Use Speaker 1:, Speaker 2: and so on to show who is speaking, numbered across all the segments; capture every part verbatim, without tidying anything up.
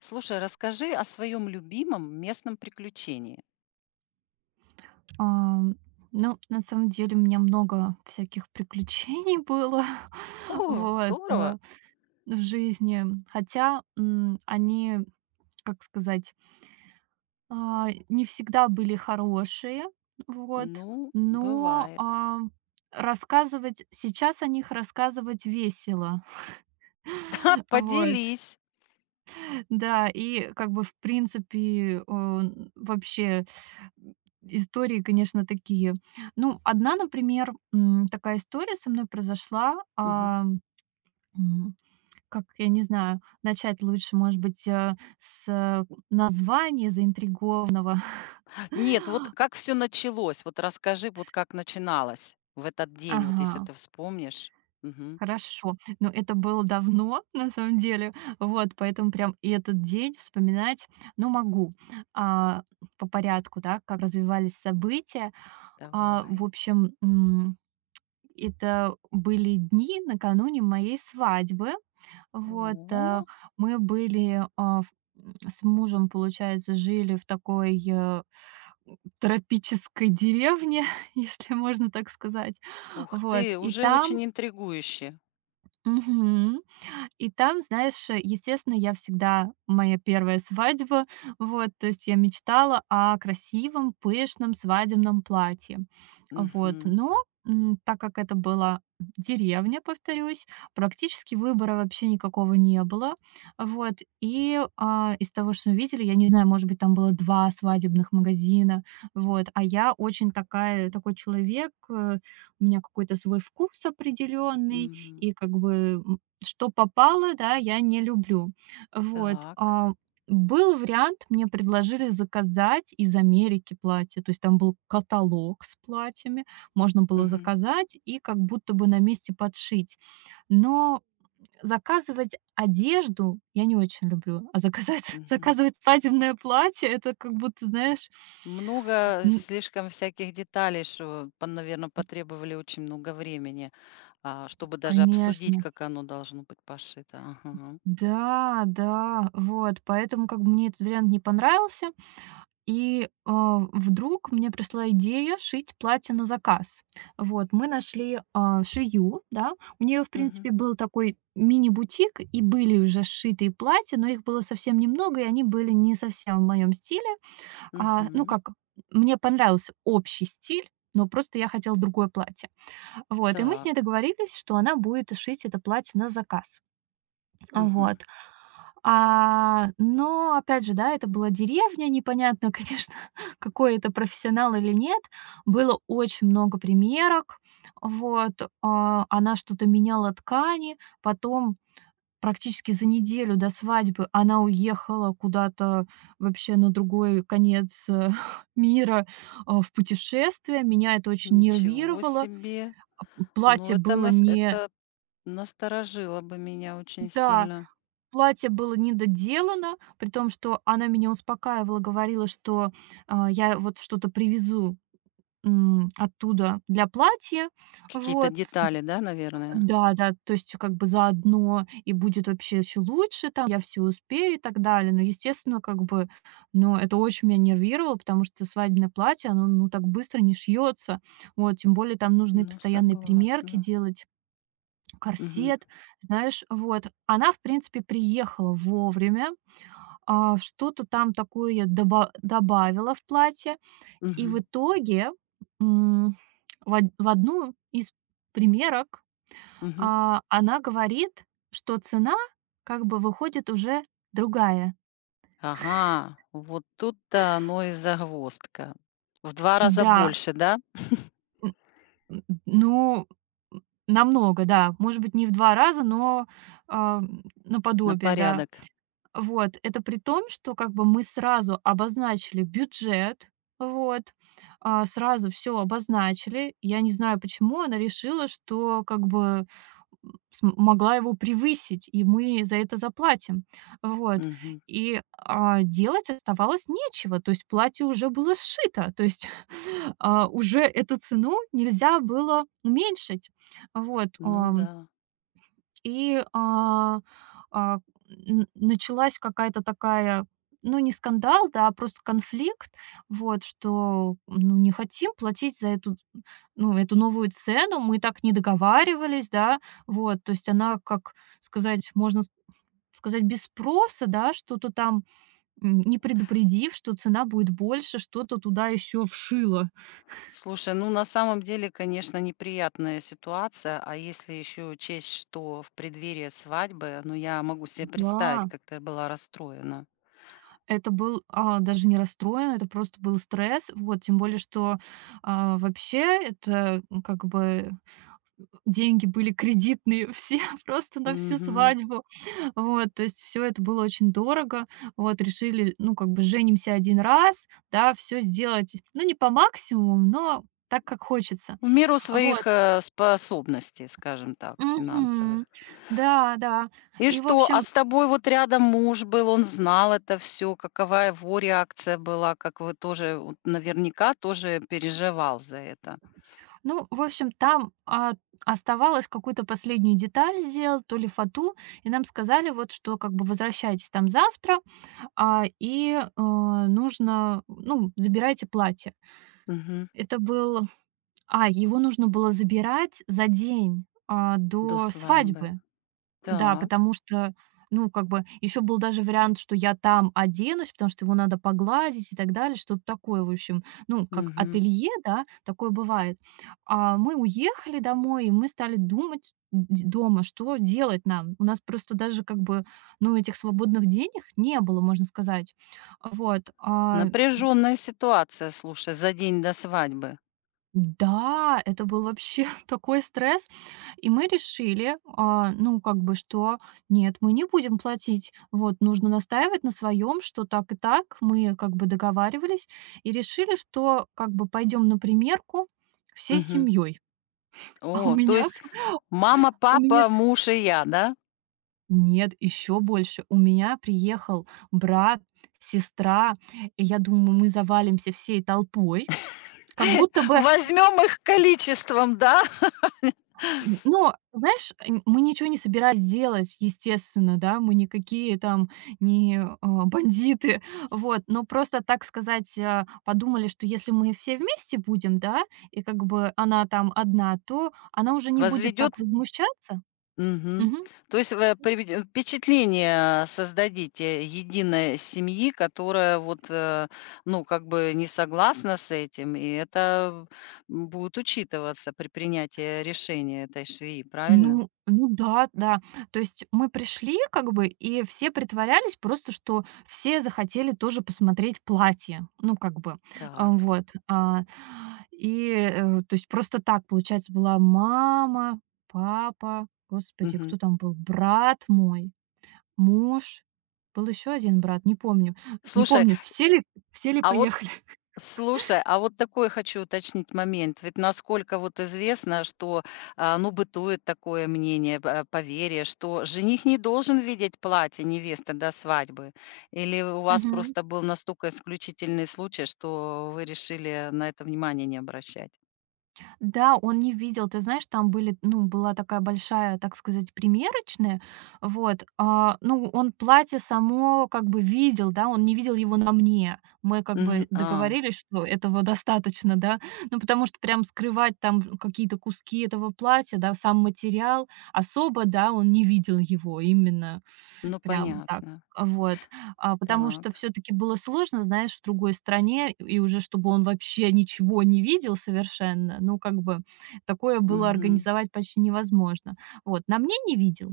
Speaker 1: Слушай, расскажи о своем любимом местном приключении.
Speaker 2: Ам, ну, на самом деле, у меня много всяких приключений было,
Speaker 1: О,
Speaker 2: вот,
Speaker 1: здорово.
Speaker 2: э, в жизни. Хотя, м, они, как сказать, а, не всегда были хорошие, вот,
Speaker 1: Ну,
Speaker 2: но,
Speaker 1: бывает.
Speaker 2: а, рассказывать сейчас о них рассказывать весело.
Speaker 1: Да,
Speaker 2: Вот.
Speaker 1: поделись.
Speaker 2: Да, и как бы, в принципе, он вообще, м, истории, конечно, такие. Ну, одна, например, м, такая история со мной произошла.
Speaker 1: Мгм.
Speaker 2: А, м, как, я не знаю, начать лучше, может быть, э, с э, названия заинтригованного.
Speaker 1: Нет, вот как все началось? Вот расскажи, вот как начиналось в этот день, вот если
Speaker 2: Ага.
Speaker 1: ты вспомнишь. Мгм.
Speaker 2: Хорошо. Но это было давно, на самом деле. Вот, поэтому прям и этот день вспоминать, ну, могу. А, по порядку, да, как развивались события. А, в
Speaker 1: Давай.
Speaker 2: общем, м, это были дни накануне моей свадьбы. Вот, а,
Speaker 1: О,
Speaker 2: мы были а, в- м, с мужем, получается, жили в такой э, тропической деревне, если можно так сказать.
Speaker 1: ух
Speaker 2: Вот,
Speaker 1: ты,
Speaker 2: и
Speaker 1: уже
Speaker 2: там.
Speaker 1: очень интригующе.
Speaker 2: Мгм. И там, знаешь, э, естественно, я всегда моя первая свадьба, вот, то есть я мечтала о красивом, пышном свадебном платье. Вот,
Speaker 1: Мгм.
Speaker 2: но м, так как это была деревня, повторюсь, практически выбора вообще никакого не было. Вот, и а, из того, что мы видели, я не знаю, может быть, там было два свадебных магазина, вот, а я очень такая, такой человек, э, у меня какой-то свой вкус определенный,
Speaker 1: Мгм.
Speaker 2: и как бы что попало, да, я не люблю. Вот,
Speaker 1: Так.
Speaker 2: а, был вариант, мне предложили заказать из Америки платье, то есть там был каталог с платьями, можно было
Speaker 1: Мгм.
Speaker 2: заказать и как будто бы на месте подшить. Но заказывать одежду я не очень люблю, а заказать
Speaker 1: Мгм.
Speaker 2: заказывать свадебное платье — это как будто, знаешь,
Speaker 1: Много
Speaker 2: н
Speaker 1: слишком всяких деталей, что, наверное, потребовали очень много времени. А, чтобы даже обсудить,
Speaker 2: конечно.
Speaker 1: как оно должно быть пошито. Ага.
Speaker 2: Да, да, вот, поэтому как бы мне этот вариант не понравился. И, а, вдруг мне пришла идея шить платье на заказ. Вот, мы нашли, а, швею, да. У нее, в
Speaker 1: Мгм.
Speaker 2: принципе, был такой мини-бутик, и были уже сшитые платья, но их было совсем немного, и они были не совсем в моем стиле. А, ну,
Speaker 1: Мгм.
Speaker 2: как, мне понравился общий стиль, но просто я хотела другое платье. Вот, и мы с
Speaker 1: Так.
Speaker 2: ней договорились, что она будет шить это платье на заказ.
Speaker 1: Мгм.
Speaker 2: Вот. А, но опять же, да, это была деревня, непонятно, конечно, какой это профессионал или нет. Было очень много примерок, вот. А, она что-то меняла ткани, потом практически за неделю до свадьбы она уехала куда-то вообще на другой конец э, мира, а, в путешествие. Меня это очень
Speaker 1: Ничего
Speaker 2: нервировало.
Speaker 1: себе. Ну,
Speaker 2: Платье
Speaker 1: это
Speaker 2: было
Speaker 1: нас
Speaker 2: не
Speaker 1: это насторожило бы меня очень
Speaker 2: да.
Speaker 1: сильно.
Speaker 2: Платье было недоделано, при том, что она меня успокаивала, говорила, что, а, я вот что-то привезу, м, оттуда для платья.
Speaker 1: Какие-то
Speaker 2: Вот.
Speaker 1: детали, да, наверное?
Speaker 2: Да-да, то есть как бы заодно и будет вообще еще лучше, там я все успею и так далее. Но, естественно, как бы, ну, это очень меня нервировало, потому что свадебное платье, оно, ну, так быстро не шьется. Вот, тем более там нужны
Speaker 1: Ну,
Speaker 2: постоянные примерки
Speaker 1: согласна.
Speaker 2: делать,
Speaker 1: Мгм.
Speaker 2: корсет, знаешь. Вот. Она, в принципе, приехала вовремя. А, что-то там такое я доба добавила в платье, и в
Speaker 1: Мгм.
Speaker 2: итоге, м, в од в одну из примерок,
Speaker 1: Мгм.
Speaker 2: а, она говорит, что цена как бы выходит уже другая.
Speaker 1: Ага. Вот тут-то оно и загвоздка. В два раза
Speaker 2: Да,
Speaker 1: больше, да?
Speaker 2: м, ну, м, намного, да. Может быть, не в два раза, но, а, м,
Speaker 1: На
Speaker 2: наподобие, да.
Speaker 1: порядок.
Speaker 2: Вот, это при том, что как бы мы сразу обозначили бюджет, вот, а, сразу все обозначили. Я не знаю, почему она решила, что как бы см могла его превысить, и мы за это заплатим. Вот,
Speaker 1: Мгм.
Speaker 2: и, а, делать оставалось нечего, то есть платье уже было сшито, то есть, а, уже эту цену нельзя было уменьшить. Вот,
Speaker 1: Ну
Speaker 2: а
Speaker 1: да.
Speaker 2: и, а, а, н началась какая-то такая, ну, не скандал, да, а просто конфликт, вот, что, ну, не хотим платить за эту, ну, эту новую цену, мы так не договаривались, да, вот. То есть она, как сказать, можно с сказать, без спроса, да, что-то там, м, не предупредив, что цена будет больше, что-то туда еще вшило.
Speaker 1: Слушай, ну на самом деле, конечно, неприятная ситуация, а если еще учесть, что в преддверии свадьбы, ну я могу себе представить,
Speaker 2: Да.
Speaker 1: как ты была расстроена.
Speaker 2: Это был, а, даже не расстроен, это просто был стресс. Вот, тем более, что, а, вообще это, м, как бы деньги были кредитные все просто на всю
Speaker 1: Мгм.
Speaker 2: свадьбу. Вот, то есть все это было очень дорого. Вот, решили, ну, как бы женимся один раз, да, все сделать, ну, не по максимуму, но так, как хочется.
Speaker 1: В меру
Speaker 2: Вот.
Speaker 1: своих э, способностей, скажем так,
Speaker 2: Мгм.
Speaker 1: финансовых.
Speaker 2: Да, да.
Speaker 1: И
Speaker 2: И, в
Speaker 1: что, а
Speaker 2: общем,
Speaker 1: с тобой вот рядом муж был, он знал это все, какова его реакция была, как вы тоже, вот наверняка тоже переживал за это.
Speaker 2: Ну, в общем, там, а, оставалось какую-то последнюю деталь сделать, то ли фату, и нам сказали вот, что как бы возвращайтесь там завтра, а, и, э, нужно, ну, забирайте платье.
Speaker 1: Мгм.
Speaker 2: Это был а, его нужно было забирать за день, а,
Speaker 1: До
Speaker 2: до
Speaker 1: свадьбы.
Speaker 2: свадьбы. Да,
Speaker 1: Так.
Speaker 2: потому что, ну, как бы еще был даже вариант, что я там оденусь, потому что его надо погладить и так далее, что-то такое, в общем, ну, как
Speaker 1: Мгм.
Speaker 2: ателье, да, такое бывает. А мы уехали домой, и мы стали думать д- дома, что делать нам. У нас просто даже как бы, ну, этих свободных денег не было, можно сказать. Вот. а
Speaker 1: Напряженная ситуация, слушай, за день до свадьбы.
Speaker 2: Да, это был вообще такой стресс. И мы решили, а, ну, как бы, что нет, мы не будем платить. Вот, нужно настаивать на своем, что так и так. Мы как бы договаривались и решили, что как бы пойдем на примерку всей
Speaker 1: Мгм.
Speaker 2: семьей. А у
Speaker 1: О, то
Speaker 2: меня,
Speaker 1: есть мама,
Speaker 2: у меня
Speaker 1: папа, муж и я, да?
Speaker 2: нет, еще больше. У меня приехал брат, сестра, и я думаю, мы завалимся всей толпой. Как будто бы.
Speaker 1: Возьмем их количеством, да?
Speaker 2: Н но, знаешь, м мы ничего не собирались делать, естественно, да, мы никакие там не, а, бандиты, вот. Но просто, так сказать, а, подумали, что если мы все вместе будем, да, и как бы она там одна, то она уже не будет
Speaker 1: Возведет.
Speaker 2: так возмущаться.
Speaker 1: Мгм.
Speaker 2: Мгм.
Speaker 1: То есть вы приведе- впечатление создадите единой семьи, которая вот, э, ну, как бы не согласна с этим, и это м, будет учитываться при принятии решения этой швеи, правильно?
Speaker 2: Ну ну да, да. То есть мы пришли как бы, и все притворялись просто, что все захотели тоже посмотреть платье. Ну, как бы, а,
Speaker 1: Так.
Speaker 2: вот. А, и, э, то есть просто так, получается, была мама, папа, господи,
Speaker 1: Мгм.
Speaker 2: кто там был? Брат мой, муж, был еще один брат, не помню. Не
Speaker 1: Слушай,
Speaker 2: помню, все ли все ли
Speaker 1: а вот
Speaker 2: поехали.
Speaker 1: Слушай, а вот такой хочу уточнить момент. Ведь насколько вот известно, что, а, ну, бытует такое мнение, э, поверье, что жених не должен видеть платье невесты до свадьбы. Или у вас просто был настолько исключительный случай, что вы решили на это внимание не обращать?
Speaker 2: Да, он не видел. Ты знаешь, там были, ну, была такая большая, так сказать, примерочная. Вот. А, ну, он платье само как бы видел, да, он не видел его на мне. Мы как бы
Speaker 1: Мгм. А,
Speaker 2: договорились, что этого достаточно, да. Ну, потому что прям скрывать там какие-то куски этого платья, да, сам материал, особо, да, он не видел его именно
Speaker 1: ну
Speaker 2: прям так.
Speaker 1: понятно.
Speaker 2: Вот. А, потому что
Speaker 1: Так.
Speaker 2: все таки было сложно, знаешь, в другой стране, и уже чтобы он вообще ничего не видел совершенно, ну, как бы такое было
Speaker 1: Мгм.
Speaker 2: организовать почти невозможно. Вот, на мне не видел.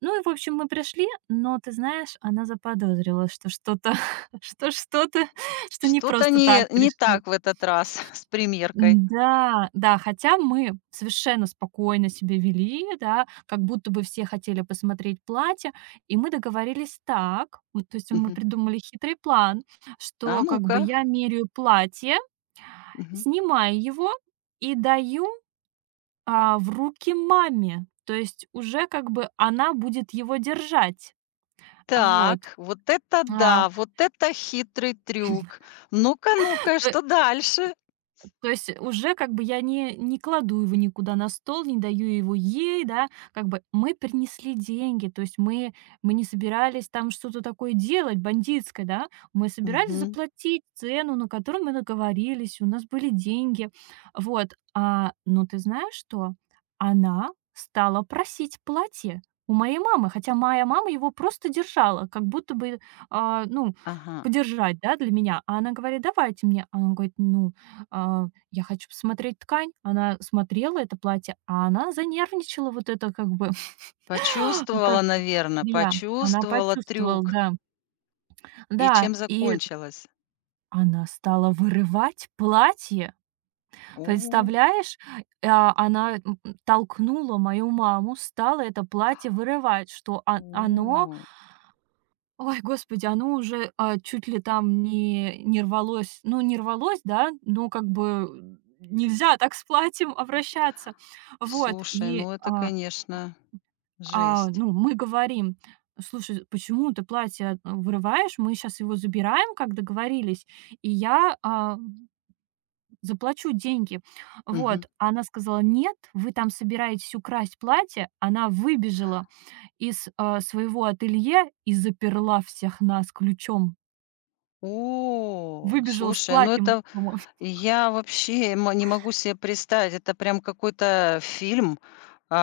Speaker 2: Ну и, в общем, мы пришли, но, ты знаешь, она заподозрила, что что-то, что что-то, что не
Speaker 1: Что-то
Speaker 2: просто так
Speaker 1: не, не
Speaker 2: пришли.
Speaker 1: так в этот раз с примеркой.
Speaker 2: Да, да, хотя мы совершенно спокойно себя вели, да, как будто бы все хотели посмотреть платье, и мы договорились так, м, то есть мы
Speaker 1: Мгм.
Speaker 2: придумали хитрый план,
Speaker 1: А
Speaker 2: что как
Speaker 1: ну-ка.
Speaker 2: бы я меряю платье, снимаю его и даю, а, в руки маме, то есть уже как бы она будет его держать. Вот,
Speaker 1: Так, вот это
Speaker 2: а,
Speaker 1: да, вот это хитрый трюк. Ну-ка, ну-ка, и
Speaker 2: то
Speaker 1: что дальше?
Speaker 2: То есть уже как бы я не, не кладу его никуда на стол, не даю его ей, да, как бы мы принесли деньги, то есть мы, мы не собирались там что-то такое делать бандитское, да, мы собирались
Speaker 1: Мгм.
Speaker 2: заплатить цену, на которую мы договорились, у нас были деньги, вот. А, но ты знаешь что? Она стала просить платье у моей мамы, хотя моя мама его просто держала, как будто бы, а, ну,
Speaker 1: Ага.
Speaker 2: подержать, да, для меня. А она говорит: "Давайте мне". А она говорит: "Ну, а, я хочу посмотреть ткань". Она смотрела это платье, а она занервничала, вот это как бы, ну, как
Speaker 1: Почувствовала, наверное,
Speaker 2: швея. Она
Speaker 1: почувствовала
Speaker 2: почувствовала,
Speaker 1: трюк.
Speaker 2: да.
Speaker 1: И
Speaker 2: Да,
Speaker 1: чем
Speaker 2: и
Speaker 1: закончилось?
Speaker 2: она стала вырывать платье,
Speaker 1: О,
Speaker 2: представляешь? А, она, м, толкнула мою маму, стала это платье вырывать, что о оно
Speaker 1: о.
Speaker 2: ой, господи, оно уже, а, чуть ли там не не рвалось. Ну, не рвалось, да, но как бы нельзя так с платьем обращаться. Вот,
Speaker 1: Слушай,
Speaker 2: и,
Speaker 1: ну это,
Speaker 2: а,
Speaker 1: конечно,
Speaker 2: а,
Speaker 1: жесть.
Speaker 2: ну, мы говорим: "Слушай, почему ты платье, э, вырываешь? Мы сейчас его забираем, как договорились, и я, а, заплачу деньги".
Speaker 1: Мгм.
Speaker 2: Вот, а она сказала: "Нет, вы там собираетесь украсть платье". Она выбежала из, а, своего ателье и заперла всех нас ключом.
Speaker 1: О,
Speaker 2: Выбежала с
Speaker 1: слушай, ну
Speaker 2: платьем,
Speaker 1: это.
Speaker 2: по-моему.
Speaker 1: Я вообще м не могу себе представить, это прям какой-то фильм,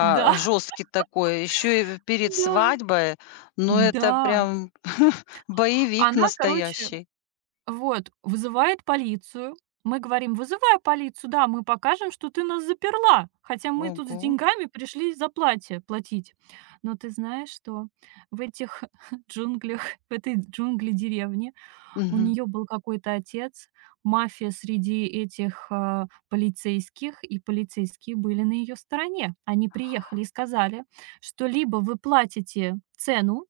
Speaker 2: Да,
Speaker 1: жесткий такой. Еще и в перед
Speaker 2: да,
Speaker 1: свадьбой. Но это
Speaker 2: да.
Speaker 1: прям боевик
Speaker 2: Она, короче,
Speaker 1: настоящий.
Speaker 2: вот, вызывает полицию. Мы говорим: "Вызывай полицию, да, мы покажем, что ты нас заперла, хотя мы тут с
Speaker 1: Ого.
Speaker 2: деньгами пришли за платье платить". Но ты знаешь что? В этих джунглях, в этой джунгли-деревне. У
Speaker 1: Мгм.
Speaker 2: нее был какой-то отец, мафия среди этих, а, полицейских, и полицейские были на ее стороне. Они приехали и сказали, что либо вы платите цену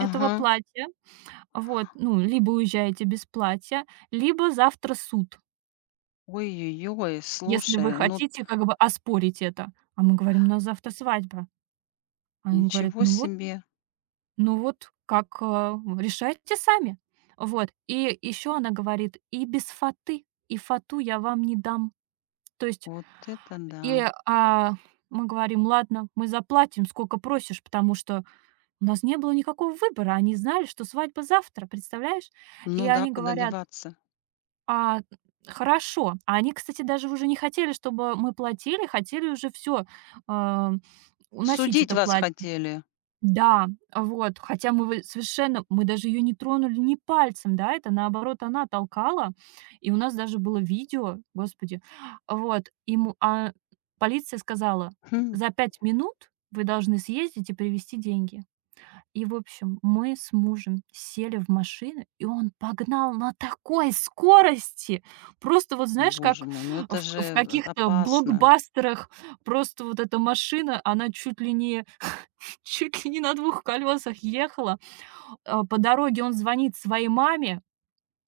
Speaker 2: этого
Speaker 1: Ага.
Speaker 2: платья, вот, ну, либо уезжаете без платья, либо завтра суд,
Speaker 1: Ой-ой-ой,
Speaker 2: если вы
Speaker 1: слушай, ну,
Speaker 2: хотите как бы оспорить это. А мы говорим: "У нас завтра свадьба". Они говорят:
Speaker 1: ничего
Speaker 2: "Ну вот
Speaker 1: себе.
Speaker 2: Ну вот, как, а, решайте сами". Вот. И еще она говорит: "И без фаты, и фату я вам не дам". То есть
Speaker 1: Вот это
Speaker 2: и,
Speaker 1: да.
Speaker 2: а, мы говорим: "Ладно, мы заплатим, сколько просишь", потому что у нас не было никакого выбора. Они знали, что свадьба завтра, представляешь? И
Speaker 1: Ну да,
Speaker 2: они
Speaker 1: куда
Speaker 2: говорят:
Speaker 1: деваться?
Speaker 2: "А, хорошо". А они, кстати, даже уже не хотели, чтобы мы платили, хотели уже все уносить
Speaker 1: Судить
Speaker 2: это
Speaker 1: вас
Speaker 2: платье.
Speaker 1: хотели.
Speaker 2: Да, вот, хотя мы вы совершенно мы даже ее не тронули ни пальцем, да, это наоборот она толкала, и у нас даже было видео, господи. Вот, ему а полиция сказала:
Speaker 1: Хм.
Speaker 2: "За пять минут вы должны съездить и привезти деньги". И, в общем, мы с мужем сели в машину, и он погнал на такой скорости. Просто вот знаешь,
Speaker 1: Боже
Speaker 2: как
Speaker 1: мой, ну
Speaker 2: в
Speaker 1: это же,
Speaker 2: в
Speaker 1: э,
Speaker 2: каких-то
Speaker 1: опасно.
Speaker 2: блокбастерах просто вот эта машина, она чуть ли не чуть ли не на двух колесах ехала. А, по дороге он звонит своей маме.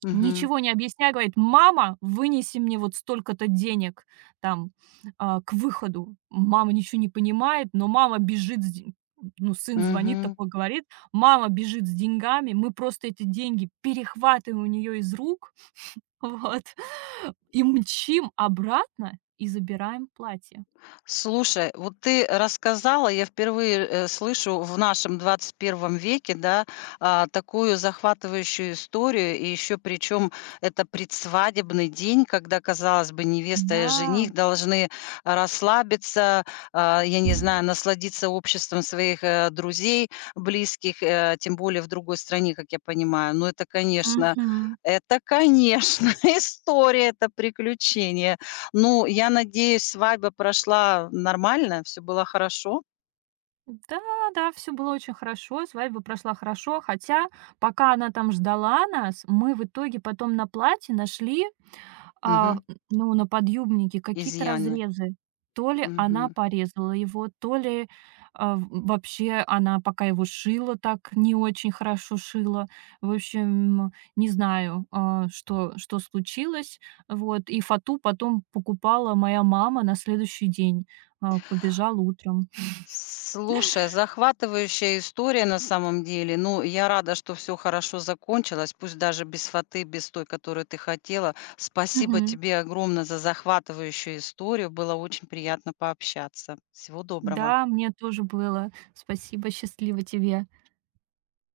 Speaker 1: Угу.
Speaker 2: Ничего не объясняя, говорит: "Мама, вынеси мне вот столько-то денег там, а, к выходу". Мама ничего не понимает, но мама бежит с ден ну, сын звонит,
Speaker 1: Мгм.
Speaker 2: такой говорит. Мама бежит с деньгами, мы просто эти деньги перехватываем у нее из рук, вот, и мчим обратно, и забираем платье.
Speaker 1: Слушай, вот ты рассказала, я впервые, э, слышу в нашем двадцать первом веке, да, а, такую захватывающую историю, и еще причем это предсвадебный день, когда, казалось бы, невеста и
Speaker 2: Да.
Speaker 1: жених должны расслабиться, а, я не знаю, насладиться обществом своих, э, друзей, близких, э, тем более в другой стране, как я понимаю. Но это, конечно
Speaker 2: Мгм.
Speaker 1: это, конечно, история, это приключение. Ну, я надеюсь, свадьба прошла нормально, все было хорошо.
Speaker 2: Да, да, все было очень хорошо, свадьба прошла хорошо. Хотя, пока она там ждала нас, мы в итоге потом на платье нашли, а,
Speaker 1: Мгм.
Speaker 2: ну, на подъюбнике какие-то
Speaker 1: Изъяны.
Speaker 2: разрезы. То ли она
Speaker 1: Мгм.
Speaker 2: порезала его, то ли, а, в вообще она, пока его шила, так не очень хорошо шила. В общем, не знаю, а, что что случилось. Вот, и фату потом покупала моя мама на следующий день, а, побежала утром.
Speaker 1: Слушай, захватывающая история на самом деле. Ну, я рада, что все хорошо закончилось, пусть даже без фаты, без той, которую ты хотела. Спасибо
Speaker 2: Мгм.
Speaker 1: тебе огромное за захватывающую историю. Было очень приятно пообщаться. Всего доброго.
Speaker 2: Да, мне тоже было. Спасибо, счастливо тебе.